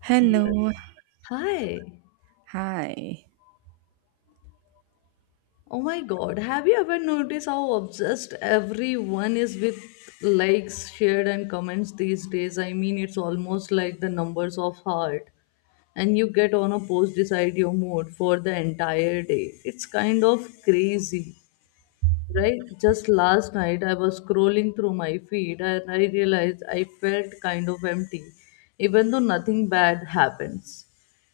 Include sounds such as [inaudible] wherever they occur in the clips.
Hello, Yes. Hi. hi. Oh my God. Have you ever noticed how obsessed everyone is with likes, shared, and comments these days? I mean, it's almost like the numbers of heart, and you get on a post decide your mood for the entire day. It's kind of crazy. Right? Just last night, I was scrolling through my feed and I realized I felt kind of empty, even though nothing bad happens.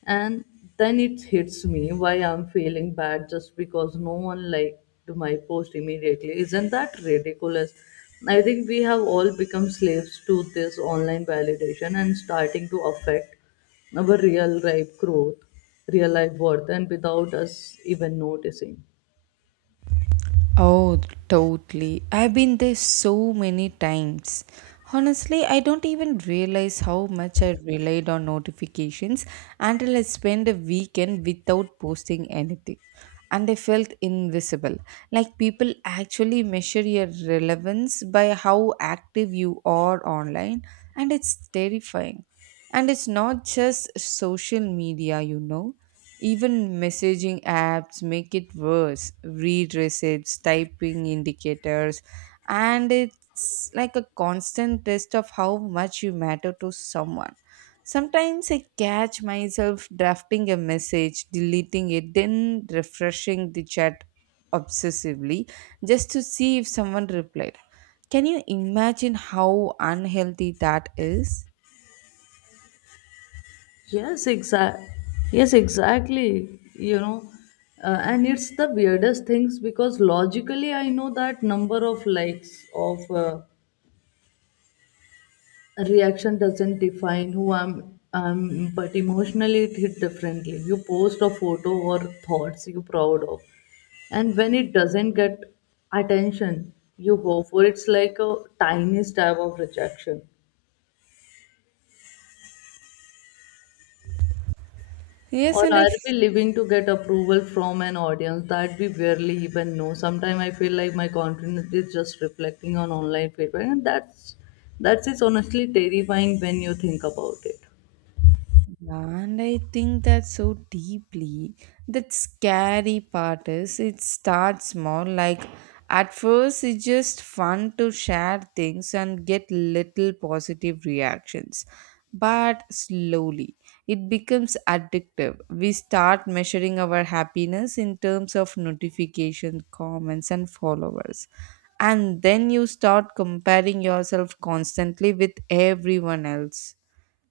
And then it hits me why I'm feeling bad just because no one liked my post immediately. Isn't that ridiculous? I think we have all become slaves to this online validation and starting to affect our real life growth, real life worth, and without us even noticing. Oh, totally. I've been there so many times. Honestly, I don't even realize how much I relied on notifications until I spent a weekend without posting anything. And I felt invisible. Like people actually measure your relevance by how active you are online, and it's terrifying. And it's not just social media, you know. Even messaging apps make it worse. Read receipts, typing indicators, and it's like a constant test of how much you matter to someone. Sometimes I catch myself drafting a message, deleting it, then refreshing the chat obsessively just to see if someone replied. Can you imagine how unhealthy that is? Yes, exact. Yes, exactly. And it's the weirdest things because logically I know that number of likes of a reaction doesn't define who I'm. But emotionally it hit differently. You post a photo or thoughts you're proud of, and when it doesn't get attention, you hope for it's like a tiny stab of rejection. Yes, Or and I. are we living to get approval from an audience that we barely even know? Sometimes I feel like my confidence is just reflecting on online feedback, and that's is honestly terrifying when you think about it. Yeah, and I think that so deeply. That scary part is it starts small. Like at first, it's just fun to share things and get little positive reactions. But slowly, it becomes addictive. We start measuring our happiness in terms of notification, comments, and followers. And then you start comparing yourself constantly with everyone else,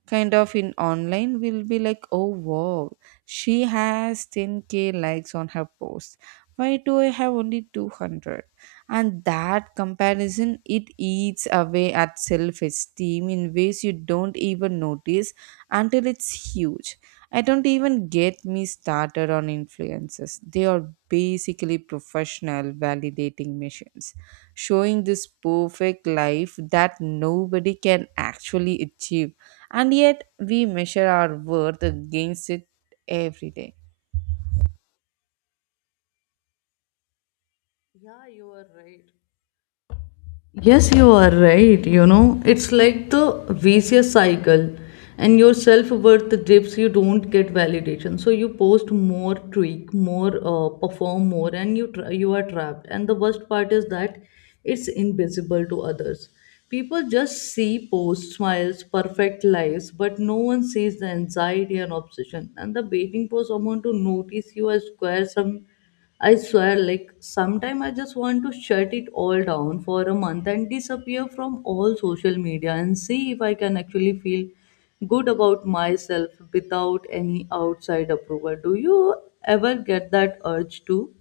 kind of in online, will be like, oh wow, she has 10k likes on her post, why do I have only 200? And that comparison, it eats away at self esteem in ways you don't even notice until it's huge. I don't even get me started on influencers. They are basically professional validating machines showing this perfect life that nobody can actually achieve. And yet, we measure our worth against it every day. Yeah, you are right. Yes, you are right. You know, it's like the vicious cycle, and your self worth dips. You don't get validation, so you post more, tweak more, perform more, and you are trapped. And the worst part is that it's invisible to others. People just see posts, smiles, perfect lives, but no one sees the anxiety and obsession, and the waiting for someone to notice you as square some. I swear, like, sometime I just want to shut it all down for a month and disappear from all social media and see if I can actually feel good about myself without any outside approval. Do you ever get that urge too?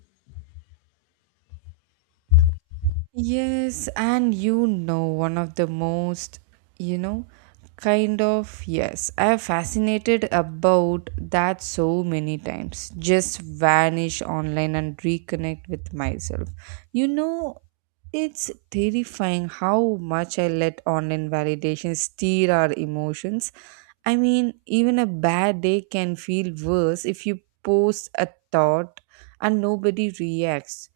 Yes, and you know, one of the most, you know, kind of, yes, I have fascinated about that so many times. Just vanish online and reconnect with myself. You know, it's terrifying how much I let online validation steer our emotions. I mean, even a bad day can feel worse if you post a thought and nobody reacts,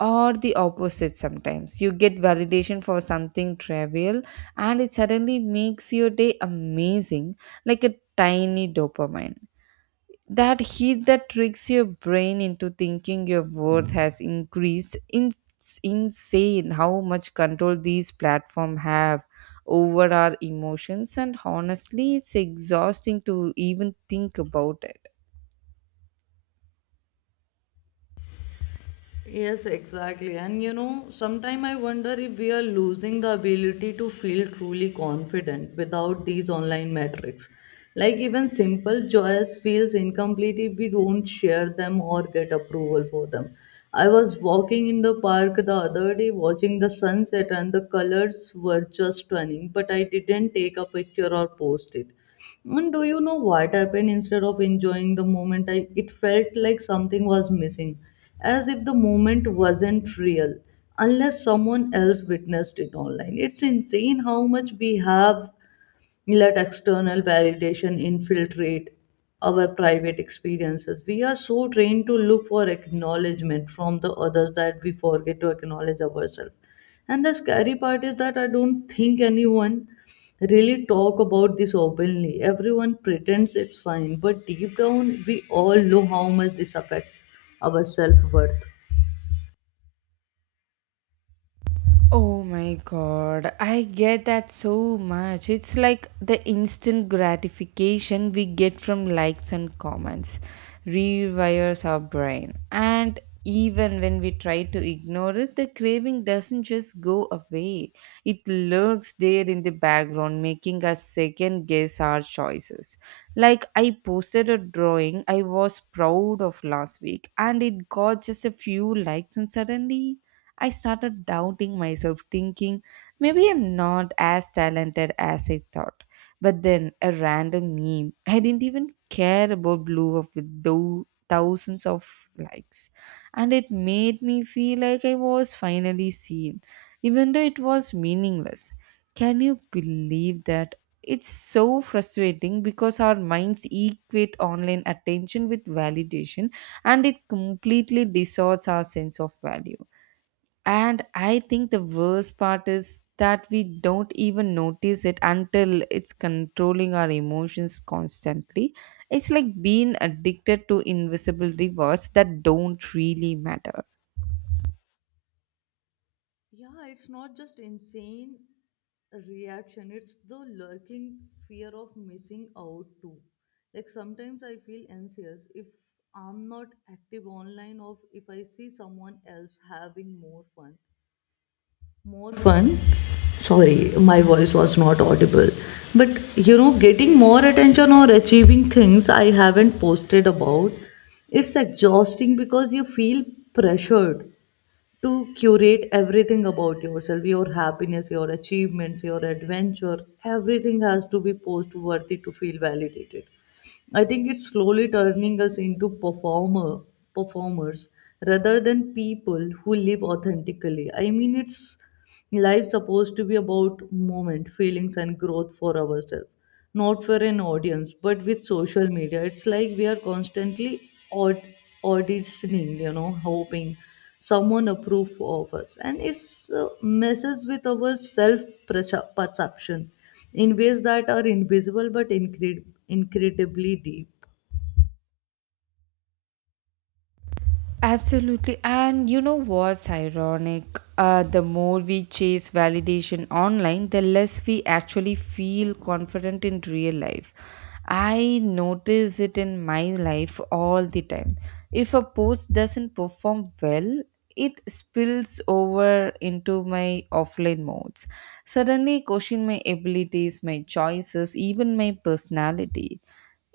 or the opposite sometimes. You get validation for something trivial and it suddenly makes your day amazing, like a tiny dopamine that heat that tricks your brain into thinking your worth has increased in it's insane how much control these platforms have over our emotions. And honestly, it's exhausting to even think about it. Yes, exactly. And you know, sometimes I wonder if we are losing the ability to feel truly confident without these online metrics. Like even simple joys feels incomplete if we don't share them or get approval for them. I was walking in the park the other day watching the sunset and the colors were just stunning, but I didn't take a picture or post it. And do you know what happened instead of enjoying the moment? It felt like something was missing as if the moment wasn't real unless someone else witnessed it online. It's insane how much we have let external validation infiltrate our private experiences. We are so trained to look for acknowledgement from the others that we forget to acknowledge ourselves. And the scary part is that I don't think anyone really talk about this openly. Everyone pretends it's fine, but deep down we all know how much this affects our self-worth. Oh my god, I get that so much. It's like the instant gratification we get from likes and comments rewires our brain. And even when we try to ignore it, the craving doesn't just go away, it lurks there in the background, making us second guess our choices. Like, I posted a drawing I was proud of last week, and it got just a few likes, and suddenly I started doubting myself, thinking maybe I'm not as talented as I thought. But then a random meme, I didn't even care about, blew up with thousands of likes. And it made me feel like I was finally seen, even though it was meaningless. Can you believe that? It's so frustrating because our minds equate online attention with validation and it completely distorts our sense of value. And I think the worst part is that we don't even notice it until it's controlling our emotions constantly. It's like being addicted to invisible rewards that don't really matter. Yeah, it's not just insane reaction, it's the lurking fear of missing out too. Like sometimes I feel anxious if I'm not active online or if I see someone else having more fun. More fun? Sorry, my voice was not audible. But you know, getting more attention or achieving things I haven't posted about, it's exhausting because you feel pressured to curate everything about yourself, your happiness, your achievements, your adventure. Everything has to be post worthy to feel validated. I think it's slowly turning us into performers rather than people who live authentically. I mean, it's life supposed to be about moment feelings and growth for ourselves, not for an audience, but with social media it's like we are constantly aud- auditioning, hoping someone approve of us, and it's messes with our self perception in ways that are invisible but incredibly deep. Absolutely. And you know what's ironic? The more we chase validation online, the less we actually feel confident in real life. I notice it in my life all the time. If a post doesn't perform well, it spills over into my offline modes. Suddenly, question my abilities, my choices, even my personality.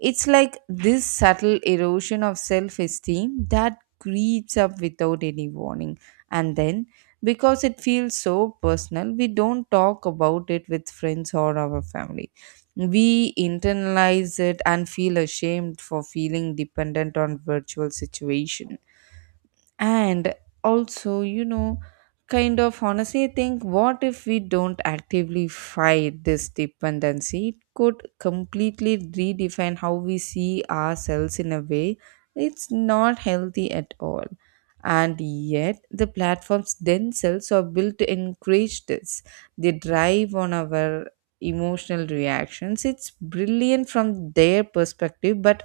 It's like this subtle erosion of self esteem that creeps up without any warning. And then, because it feels so personal, we don't talk about it with friends or our family. We internalize it and feel ashamed for feeling dependent on virtual situation. And also, you know, kind of honestly think, what if we don't actively fight this dependency? It could completely redefine how we see ourselves in a way it's not healthy at all. And yet, the platforms themselves are built to encourage this. They drive on our emotional reactions. It's brilliant from their perspective, but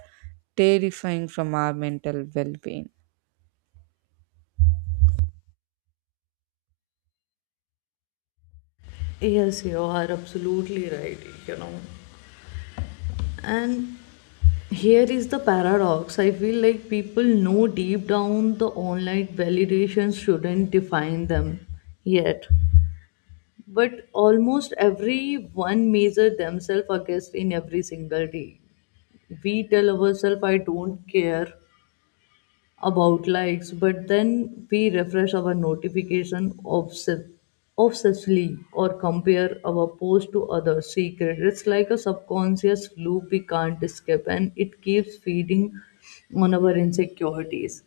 terrifying from our mental well being. Yes, you are absolutely right. You know, and here is the paradox. I feel like people know deep down the online validation shouldn't define them, yet but almost everyone measure themselves against in every single day. We tell ourselves I don't care about likes, but then we refresh our notification obsessively or compare our post to other secret. It's like a subconscious loop we can't escape, and it keeps feeding on our insecurities.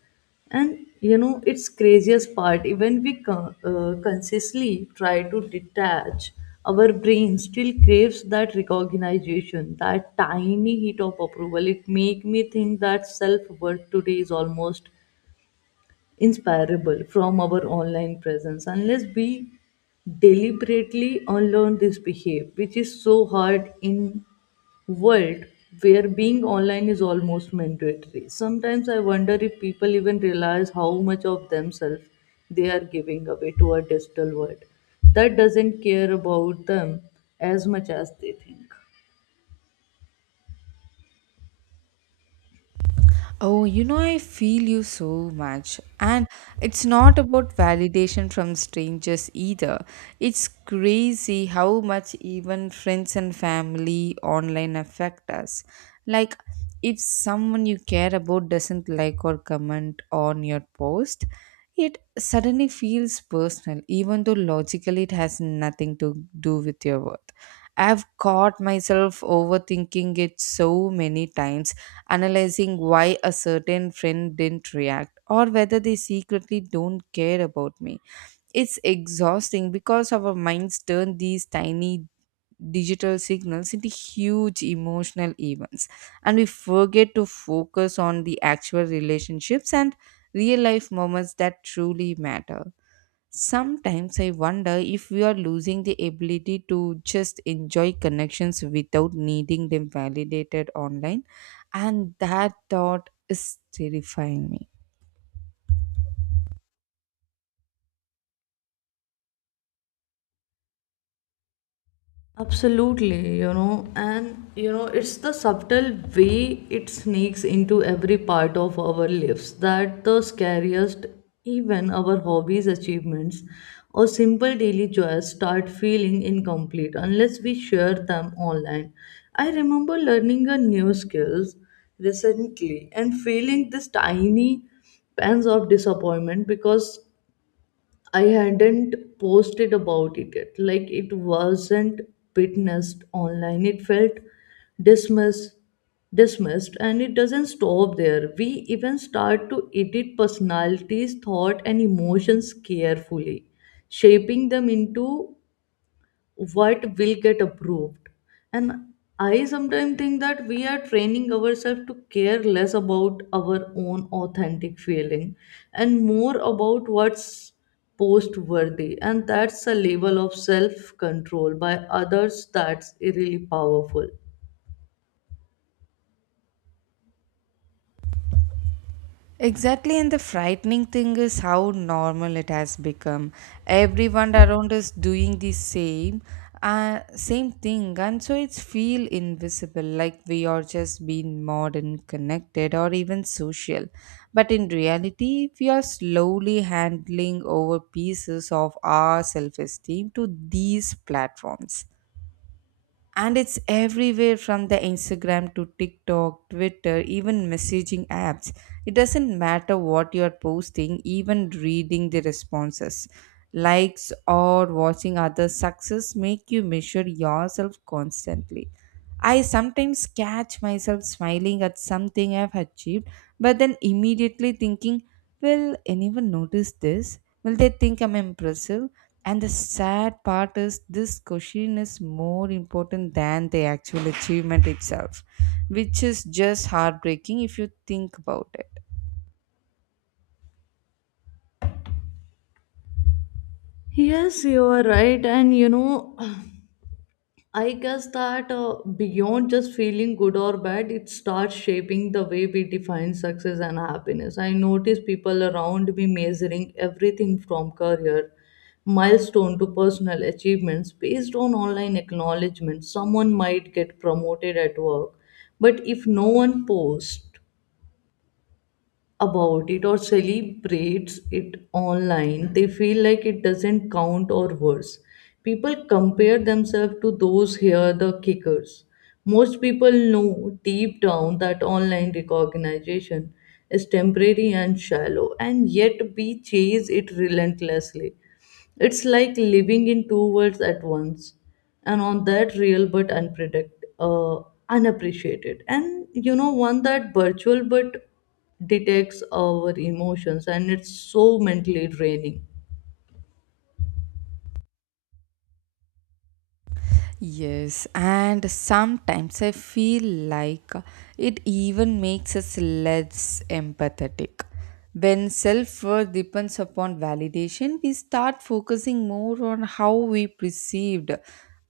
And you know, it's craziest part. Even consciously try to detach, our brain still craves that recognition, that tiny hit of approval. It make me think that self worth today is almost inspirable from our online presence unless we deliberately unlearn this behavior, which is so hard in world where being online is almost mandatory. Sometimes I wonder if people even realize how much of themselves they are giving away to a digital world that doesn't care about them as much as they think. Oh, you know, I feel you so much. And it's not about validation from strangers either. It's crazy how much even friends and family online affect us. Like, if someone you care about doesn't like or comment on your post, it suddenly feels personal, even though logically it has nothing to do with your worth. I've caught myself overthinking it so many times, analyzing why a certain friend didn't react or whether they secretly don't care about me. It's exhausting because our minds turn these tiny digital signals into huge emotional events and we forget to focus on the actual relationships and real life moments that truly matter. Sometimes I wonder if we are losing the ability to just enjoy connections without needing them validated online, and that thought is terrifying me. Absolutely. It's the subtle way it sneaks into every part of our lives that the scariest. Even our hobbies, achievements, or simple daily joys start feeling incomplete unless we share them online. I remember learning a new skills recently and feeling this tiny pangs of disappointment because I hadn't posted about it yet. Like it wasn't witnessed online. It felt dismissed dismissed, and it doesn't stop there. We even start to edit personalities, thought and emotions carefully, shaping them into what will get approved. And I sometimes think that we are training ourselves to care less about our own authentic feeling and more about what's post worthy, and that's a level of self control by others that's really powerful. Exactly, and the frightening thing is how normal it has become. Everyone around is doing the same, same thing, and so it's feel invisible, like we are just being modern, connected, or even social. But in reality, we are slowly handling over pieces of our self-esteem to these platforms. And it's everywhere, from the Instagram to TikTok, Twitter, even messaging apps. It doesn't matter what you're posting, even reading the responses, likes, or watching others success make you measure yourself constantly. I sometimes catch myself smiling at something I've achieved, but then immediately thinking, will anyone notice this, will they think I'm impressive? And the sad part is, this question is more important than the actual achievement itself, which is just heartbreaking if you think about it. Yes, you are right. And you know, [sighs] I guess that beyond just feeling good or bad, it starts shaping the way we define success and happiness. I notice people around me measuring everything from career milestone to personal achievements based on online acknowledgement. Someone might get promoted at work, but if no one posts about it or celebrates it online, they feel like it doesn't count or worse. People compare themselves to those here, the kickers. Most people know deep down that online recognition is temporary and shallow, and yet we chase it relentlessly. It's like living in two worlds at once, and on that real but uh, unappreciated, and you know one that virtual but detects our emotions, and it's so mentally draining. Yes, and sometimes I feel like it even makes us less empathetic. When self worth depends upon validation, we start focusing more on how we perceived,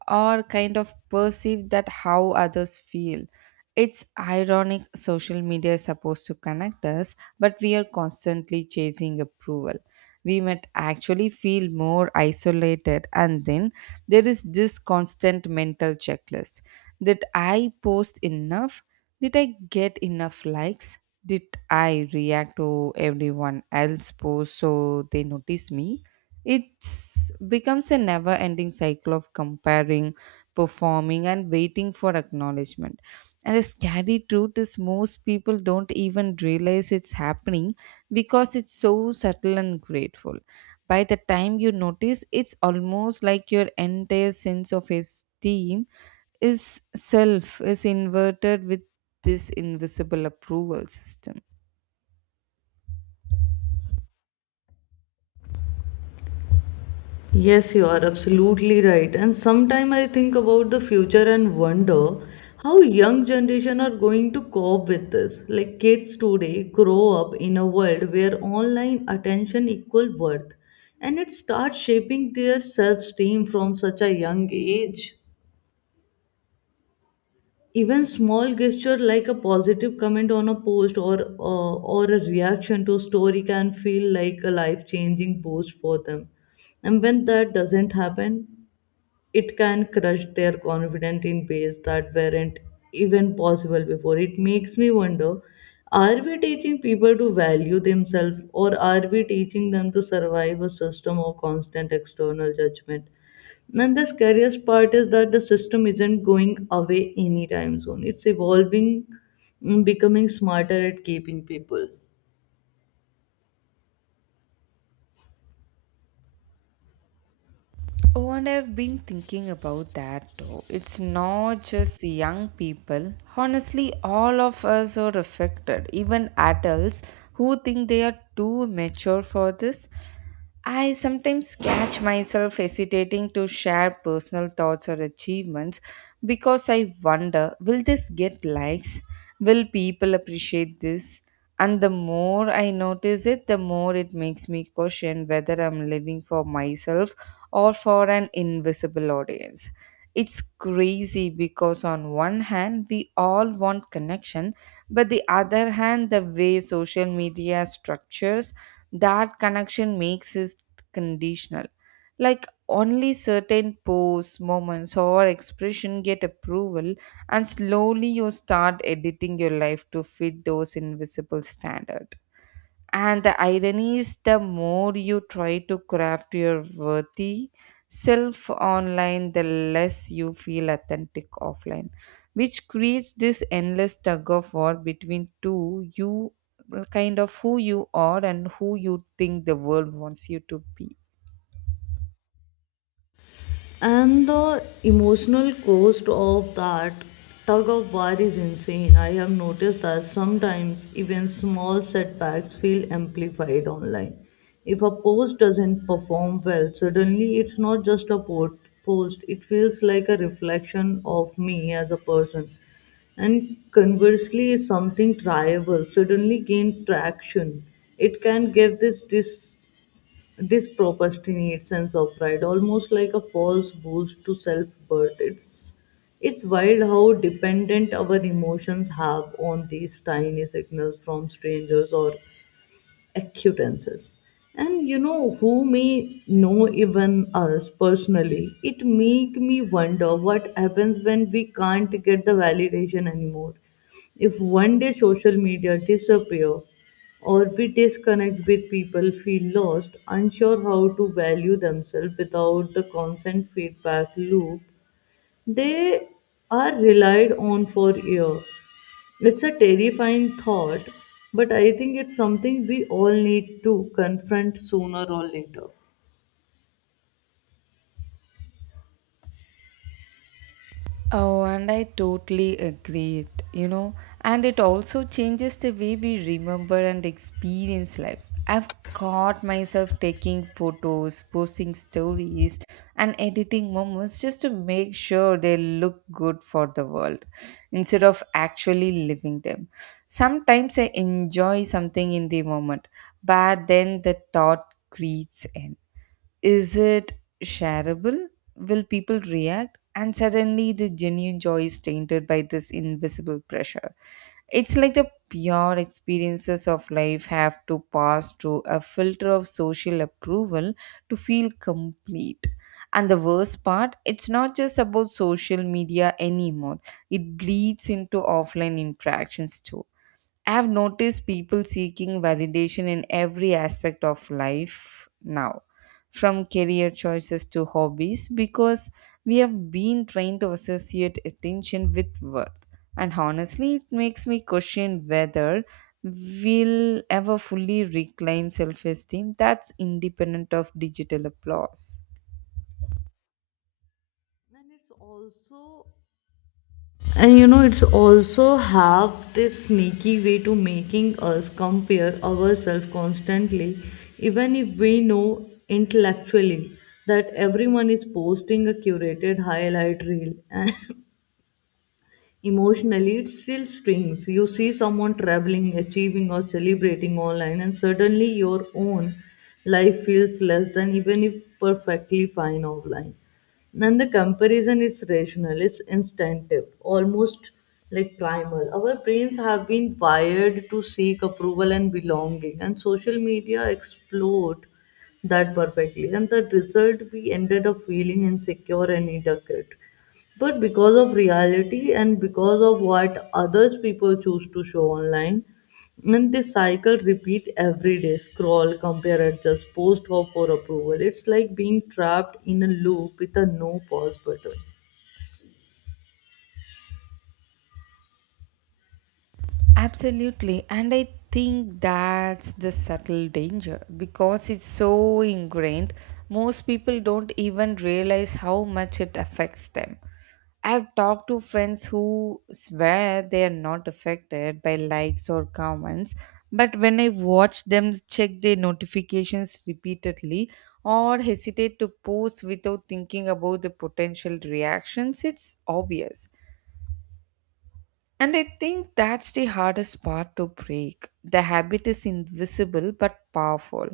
or kind of perceive that how others feel. It's ironic, social media is supposed to connect us, but we are constantly chasing approval. We might actually feel more isolated. And then there is this constant mental checklist. That I post enough? Did I get enough likes? Did I react to everyone else post so they notice me? It's becomes a never ending cycle of comparing, performing, and waiting for acknowledgement. And the scary truth is, most people don't even realize it's happening because it's so subtle and grateful. By the time you notice, it's almost like your entire sense of esteem is self is inverted with this invisible approval system. Yes, you are absolutely right. And sometimes I think about the future and wonder how young generation are going to cope with this. Like kids today grow up in a world where online attention equal worth, and it starts shaping their self-esteem from such a young age. Even small gesture like a positive comment on a post or a reaction to a story can feel like a life-changing boost for them. And when that doesn't happen, it can crush their confidence in ways that weren't even possible before. It makes me wonder, are we teaching people to value themselves or are we teaching them to survive a system of constant external judgment? And the scariest part is that the system isn't going away anytime soon. It's evolving, becoming smarter at keeping people. Oh, and I've been thinking about that too. It's not just young people. Honestly, all of us are affected, even adults who think they are too mature for this. I sometimes catch myself hesitating to share personal thoughts or achievements because I wonder, will this get likes? Will people appreciate this? And the more I notice it, the more it makes me question whether I'm living for myself or for an invisible audience. It's crazy because, on one hand, we all want connection, but the other hand, the way social media structures that connection makes it conditional. Like, only certain posts, moments, or expression get approval, and slowly you start editing your life to fit those invisible standards. And the irony is, the more you try to craft your worthy self online, the less you feel authentic offline, which creates this endless tug of war between two you, kind of who you are and who you think the world wants you to be. And the emotional cost of that tug of war is insane. I have noticed that sometimes even small setbacks feel amplified online. If a post doesn't perform well, suddenly it's not just a post, it feels like a reflection of me as a person. And conversely, if something triable suddenly gained traction, it can give this procrastinate sense of pride, almost like a false boost to self-worth. It's wild how dependent our emotions have on these tiny signals from strangers or acquaintances. And you know who may know even us personally. It make me wonder what happens when we can't get the validation anymore. If one day social media disappear or we disconnect with people feel lost, unsure how to value themselves without the constant feedback loop they are relied on for years. It's a terrifying thought, but I think it's something we all need to confront sooner or later. Oh, and I totally agree it, you know, and it also changes the way we remember and experience life. I've caught myself taking photos, posting stories, and editing moments just to make sure they look good for the world instead of actually living them. Sometimes I enjoy something in the moment, but then the thought creeps in. Is it shareable? Will people react? And suddenly the genuine joy is tainted by this invisible pressure. It's like the pure experiences of life have to pass through a filter of social approval to feel complete. And the worst part, it's not just about social media anymore, it bleeds into offline interactions too. I've noticed people seeking validation in every aspect of life now, from career choices to hobbies, because we have been trained to associate attention with worth. And honestly, it makes me question whether we'll ever fully reclaim self esteem that's independent of digital applause. And it's also, and you know, it's also have this sneaky way to making us compare ourselves constantly, even if we know intellectually that everyone is posting a curated highlight reel. [laughs] Emotionally, it still stings. You see someone traveling, achieving, or celebrating online, and suddenly your own life feels less than even if perfectly fine offline. And the comparison is rational, it's instinctive, almost like primal. Our brains have been wired to seek approval and belonging, and social media explode that perfectly. And the result, we ended up feeling insecure and inadequate but because of reality and because of what others people choose to show online, and this cycle repeat every day scroll, compare, adjust, post, hope for approval. It's like being trapped in a loop with a no pause button. Absolutely. And I think that's the subtle danger because it's so ingrained, most people don't even realize how much it affects them. I've talked to friends who swear they are not affected by likes or comments, but when I watch them check their notifications repeatedly or hesitate to post without thinking about the potential reactions, it's obvious. And I think that's the hardest part to break. The habit is invisible but powerful.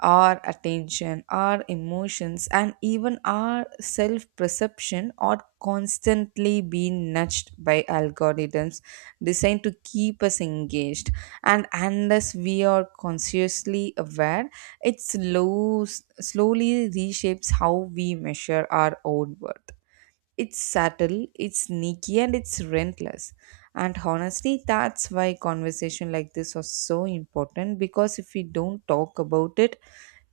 Our attention, our emotions, and even our self perception are constantly being nudged by algorithms designed to keep us engaged. And unless we are consciously aware, it slows, slowly reshapes how we measure our own worth. It's subtle, it's sneaky, and it's relentless. And honestly, that's why conversation like this are so important because if we don't talk about it,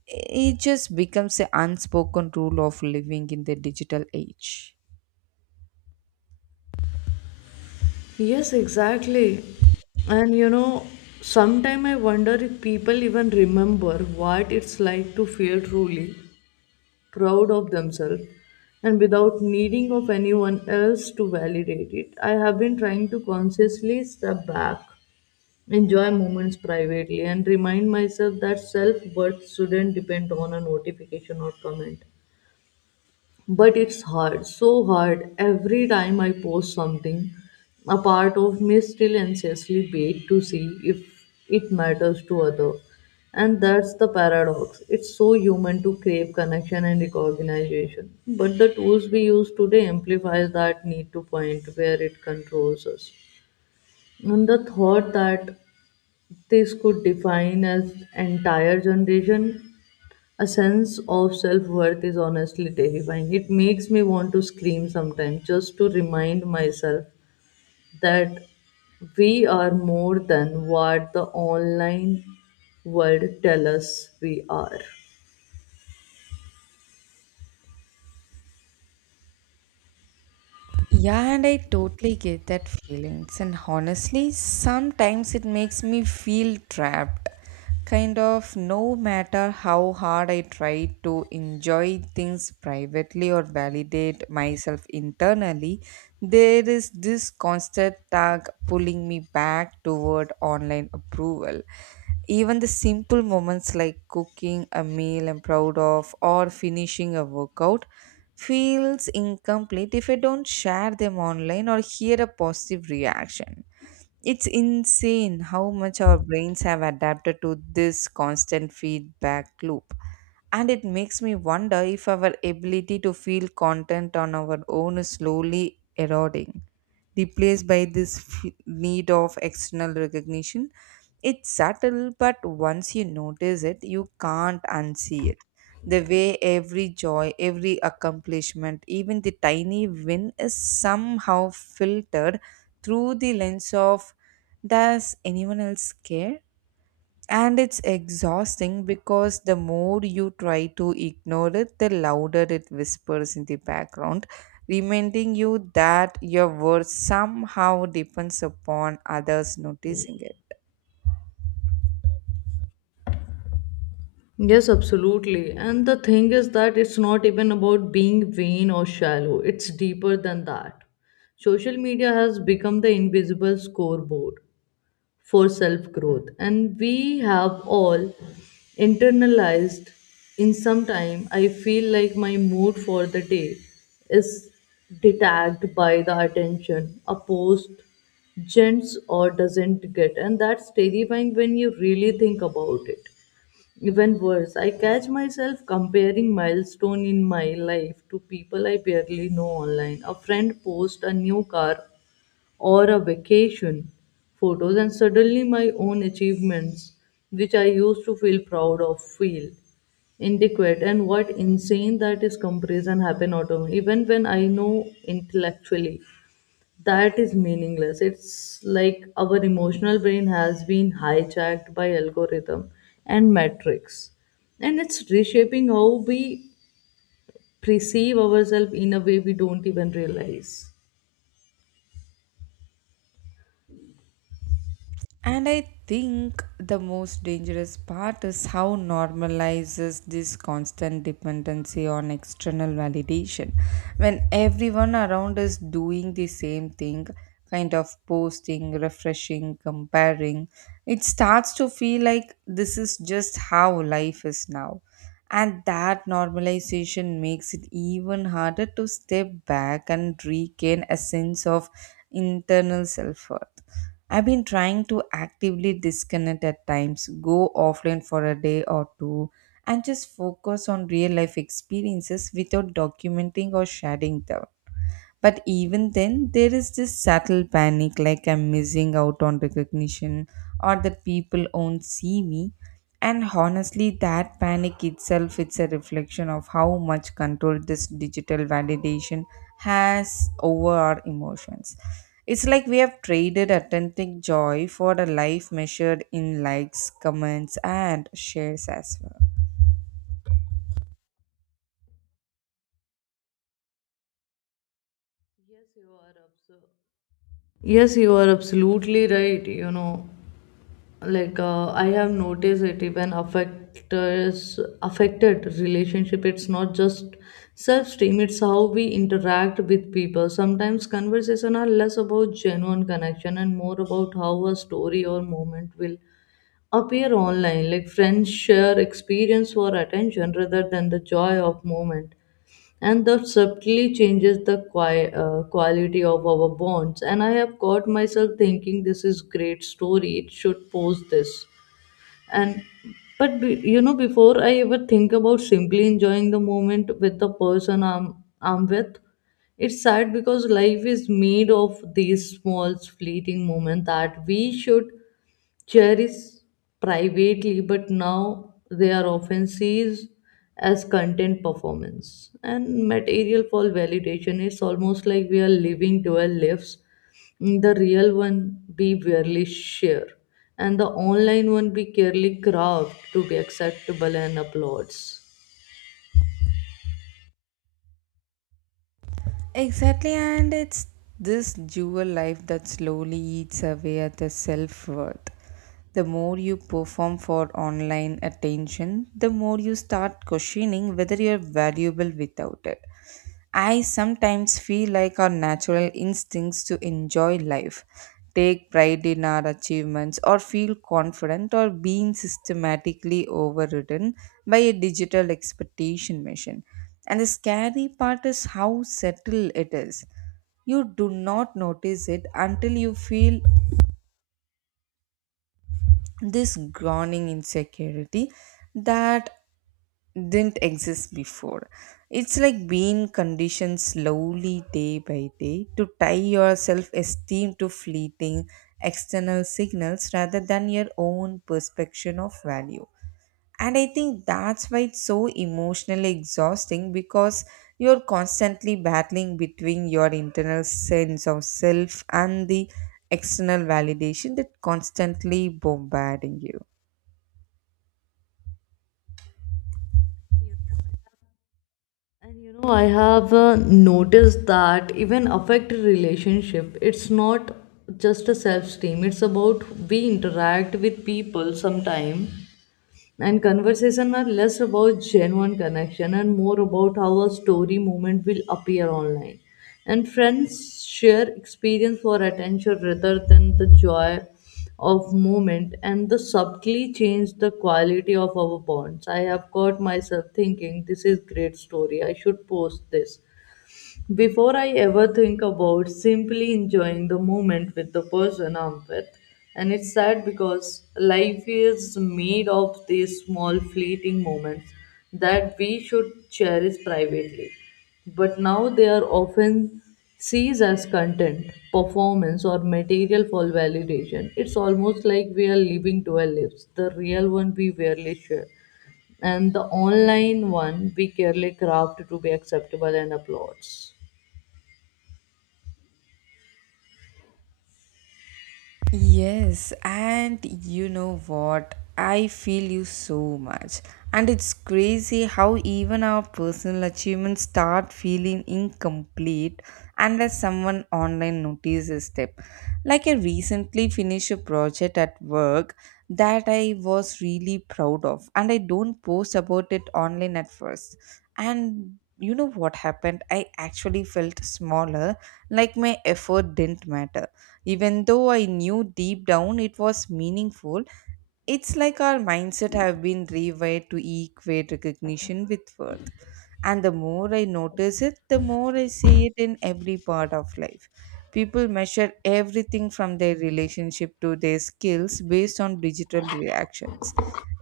it just becomes an unspoken rule of living in the digital age. Yes, exactly. And you know, sometime I wonder if people even remember what it's like to feel truly. Proud of themselves, and without needing of anyone else to validate it. I have been trying to consciously step back, enjoy moments privately, and remind myself that self-worth shouldn't depend on a notification or comment. But it's hard, so hard. Every time I post something, a part of me still anxiously waits to see if it matters to other. And that's the paradox. It's so human to crave connection and recognition, but the tools we use today amplify that need to point where it controls us. And the thought that this could define as entire generation a sense of self worth is honestly terrifying. It makes me want to scream sometimes, just to remind myself that we are more than what the online world tell us we are. Yeah, and I totally get that feelings. And honestly, sometimes it makes me feel trapped. Kind of no matter how hard I try to enjoy things privately or validate myself internally, there is this constant tug pulling me back toward online approval. Even the simple moments like cooking a meal I'm proud of or finishing a workout feels incomplete if I don't share them online or hear a positive reaction. It's insane how much our brains have adapted to this constant feedback loop. And it makes me wonder if our ability to feel content on our own is slowly eroding, replaced by this need of external recognition. It's subtle, but once you notice it, you can't unsee it. The way every joy, every accomplishment, even the tiny win is somehow filtered through the lens of, does anyone else care? And it's exhausting because the more you try to ignore it, the louder it whispers in the background, reminding you that your worth somehow depends upon others noticing it. Yes, absolutely. And the thing is that it's not even about being vain or shallow, it's deeper than that. Social media has become the invisible scoreboard for self growth, and we have all internalized in some time. I feel like my mood for the day is detached by the attention a post gents or doesn't get, and that's terrifying when you really think about it. Even worse, I catch myself comparing milestone in my life to people I barely know online. A friend posts a new car or a vacation photos, and suddenly my own achievements, which I used to feel proud of, feel inadequate. And what insane that is. Comparison happen auto even when I know intellectually that is meaningless. It's like our emotional brain has been hijacked by algorithm and metrics, and it's reshaping how we perceive ourselves in a way we don't even realize. And I think the most dangerous part is how normalizes this constant dependency on external validation. When everyone around is doing the same thing, kind of posting, refreshing, comparing, it starts to feel like this is just how life is now. And that normalization makes it even harder to step back and regain a sense of internal self worth. I've been trying to actively disconnect at times, go offline for a day or two, and just focus on real life experiences without documenting or sharing them. But even then, there is this subtle panic like I'm missing out on recognition or that people won't see me. And honestly, that panic itself it's a reflection of how much control this digital validation has over our emotions. It's like we have traded authentic joy for a life measured in likes, comments, and shares as well. Yes, you are absolutely right. You know, like I have noticed it even affects affected relationship. It's not just self-esteem, it's how we interact with people. Sometimes conversation are less about genuine connection and more about how a story or moment will appear online. Like friends share experience for attention rather than the joy of moment, and that subtly changes the quality of our bonds. And I have caught myself thinking this is great story, it should post this. And but be before I ever think about simply enjoying the moment with the person I'm with. It's sad because life is made of these small fleeting moments that we should cherished privately, but now they are often seized as content, performance. And material for validation is almost like we are living dual lives. The real one we barely share, and the online one we carefully craft to be acceptable and applauds. Exactly, and it's this dual life that slowly eats away at the self worth. The more you perform for online attention, the more you start questioning whether you're valuable without it. I sometimes feel like our natural instincts to enjoy life, take pride in our achievements, or feel confident are being systematically overridden by a digital expectation machine. And the scary part is how subtle it is. You do not notice it until you feel this groaning insecurity that didn't exist before. It's like being conditioned slowly day by day to tie your self esteem to fleeting external signals rather than your own perception of value. And I think that's why it's so emotionally exhausting because you're constantly battling between your internal sense of self and the external validation that constantly bombarding you. And you know, I have noticed that even affect relationship. It's not just a self-esteem. It's about we interact with people sometime, and conversation are less about genuine connection and more about how a story moment will appear online. And friends share experience for attention rather than the joy of moment, and the subtly change the quality of our bonds. I have caught myself thinking this is great story, I should post this before I ever think about simply enjoying the moment with the person I'm with. And it's sad because life is made of these small fleeting moments that we should cherish privately. But now they are often seized as content, performance, or material for validation. It's almost like we are living two lives, the real one we rarely share, and the online one we carefully craft to be acceptable and applauds. Yes, and you know what? I feel you so much. And it's crazy how even our personal achievements start feeling incomplete unless someone online notices them. Like I recently finished a project at work that I was really proud of, and I don't post about it online at first. And you know what happened? I actually felt smaller, like my effort didn't matter even though I knew deep down it was meaningful. It's like our mindset have been rewired to equate recognition with worth, and the more I notice it the more I see it in every part of life. People measure everything from their relationship to their skills based on digital reactions.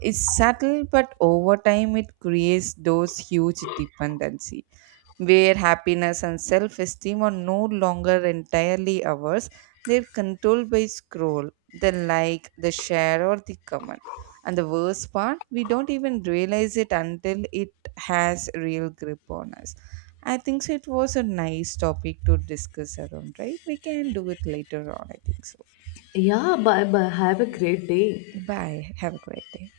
It's subtle, but over time it creates those huge dependencies where happiness and self esteem are no longer entirely ours, they're controlled by scroll, the like, the share, or the comment. And the worst part, we don't even realize it until it has real grip on us. I think so it was a nice topic to discuss around, right? We can do it later on, I think so. Yeah, bye bye. Have a great day. Bye. Have a great day.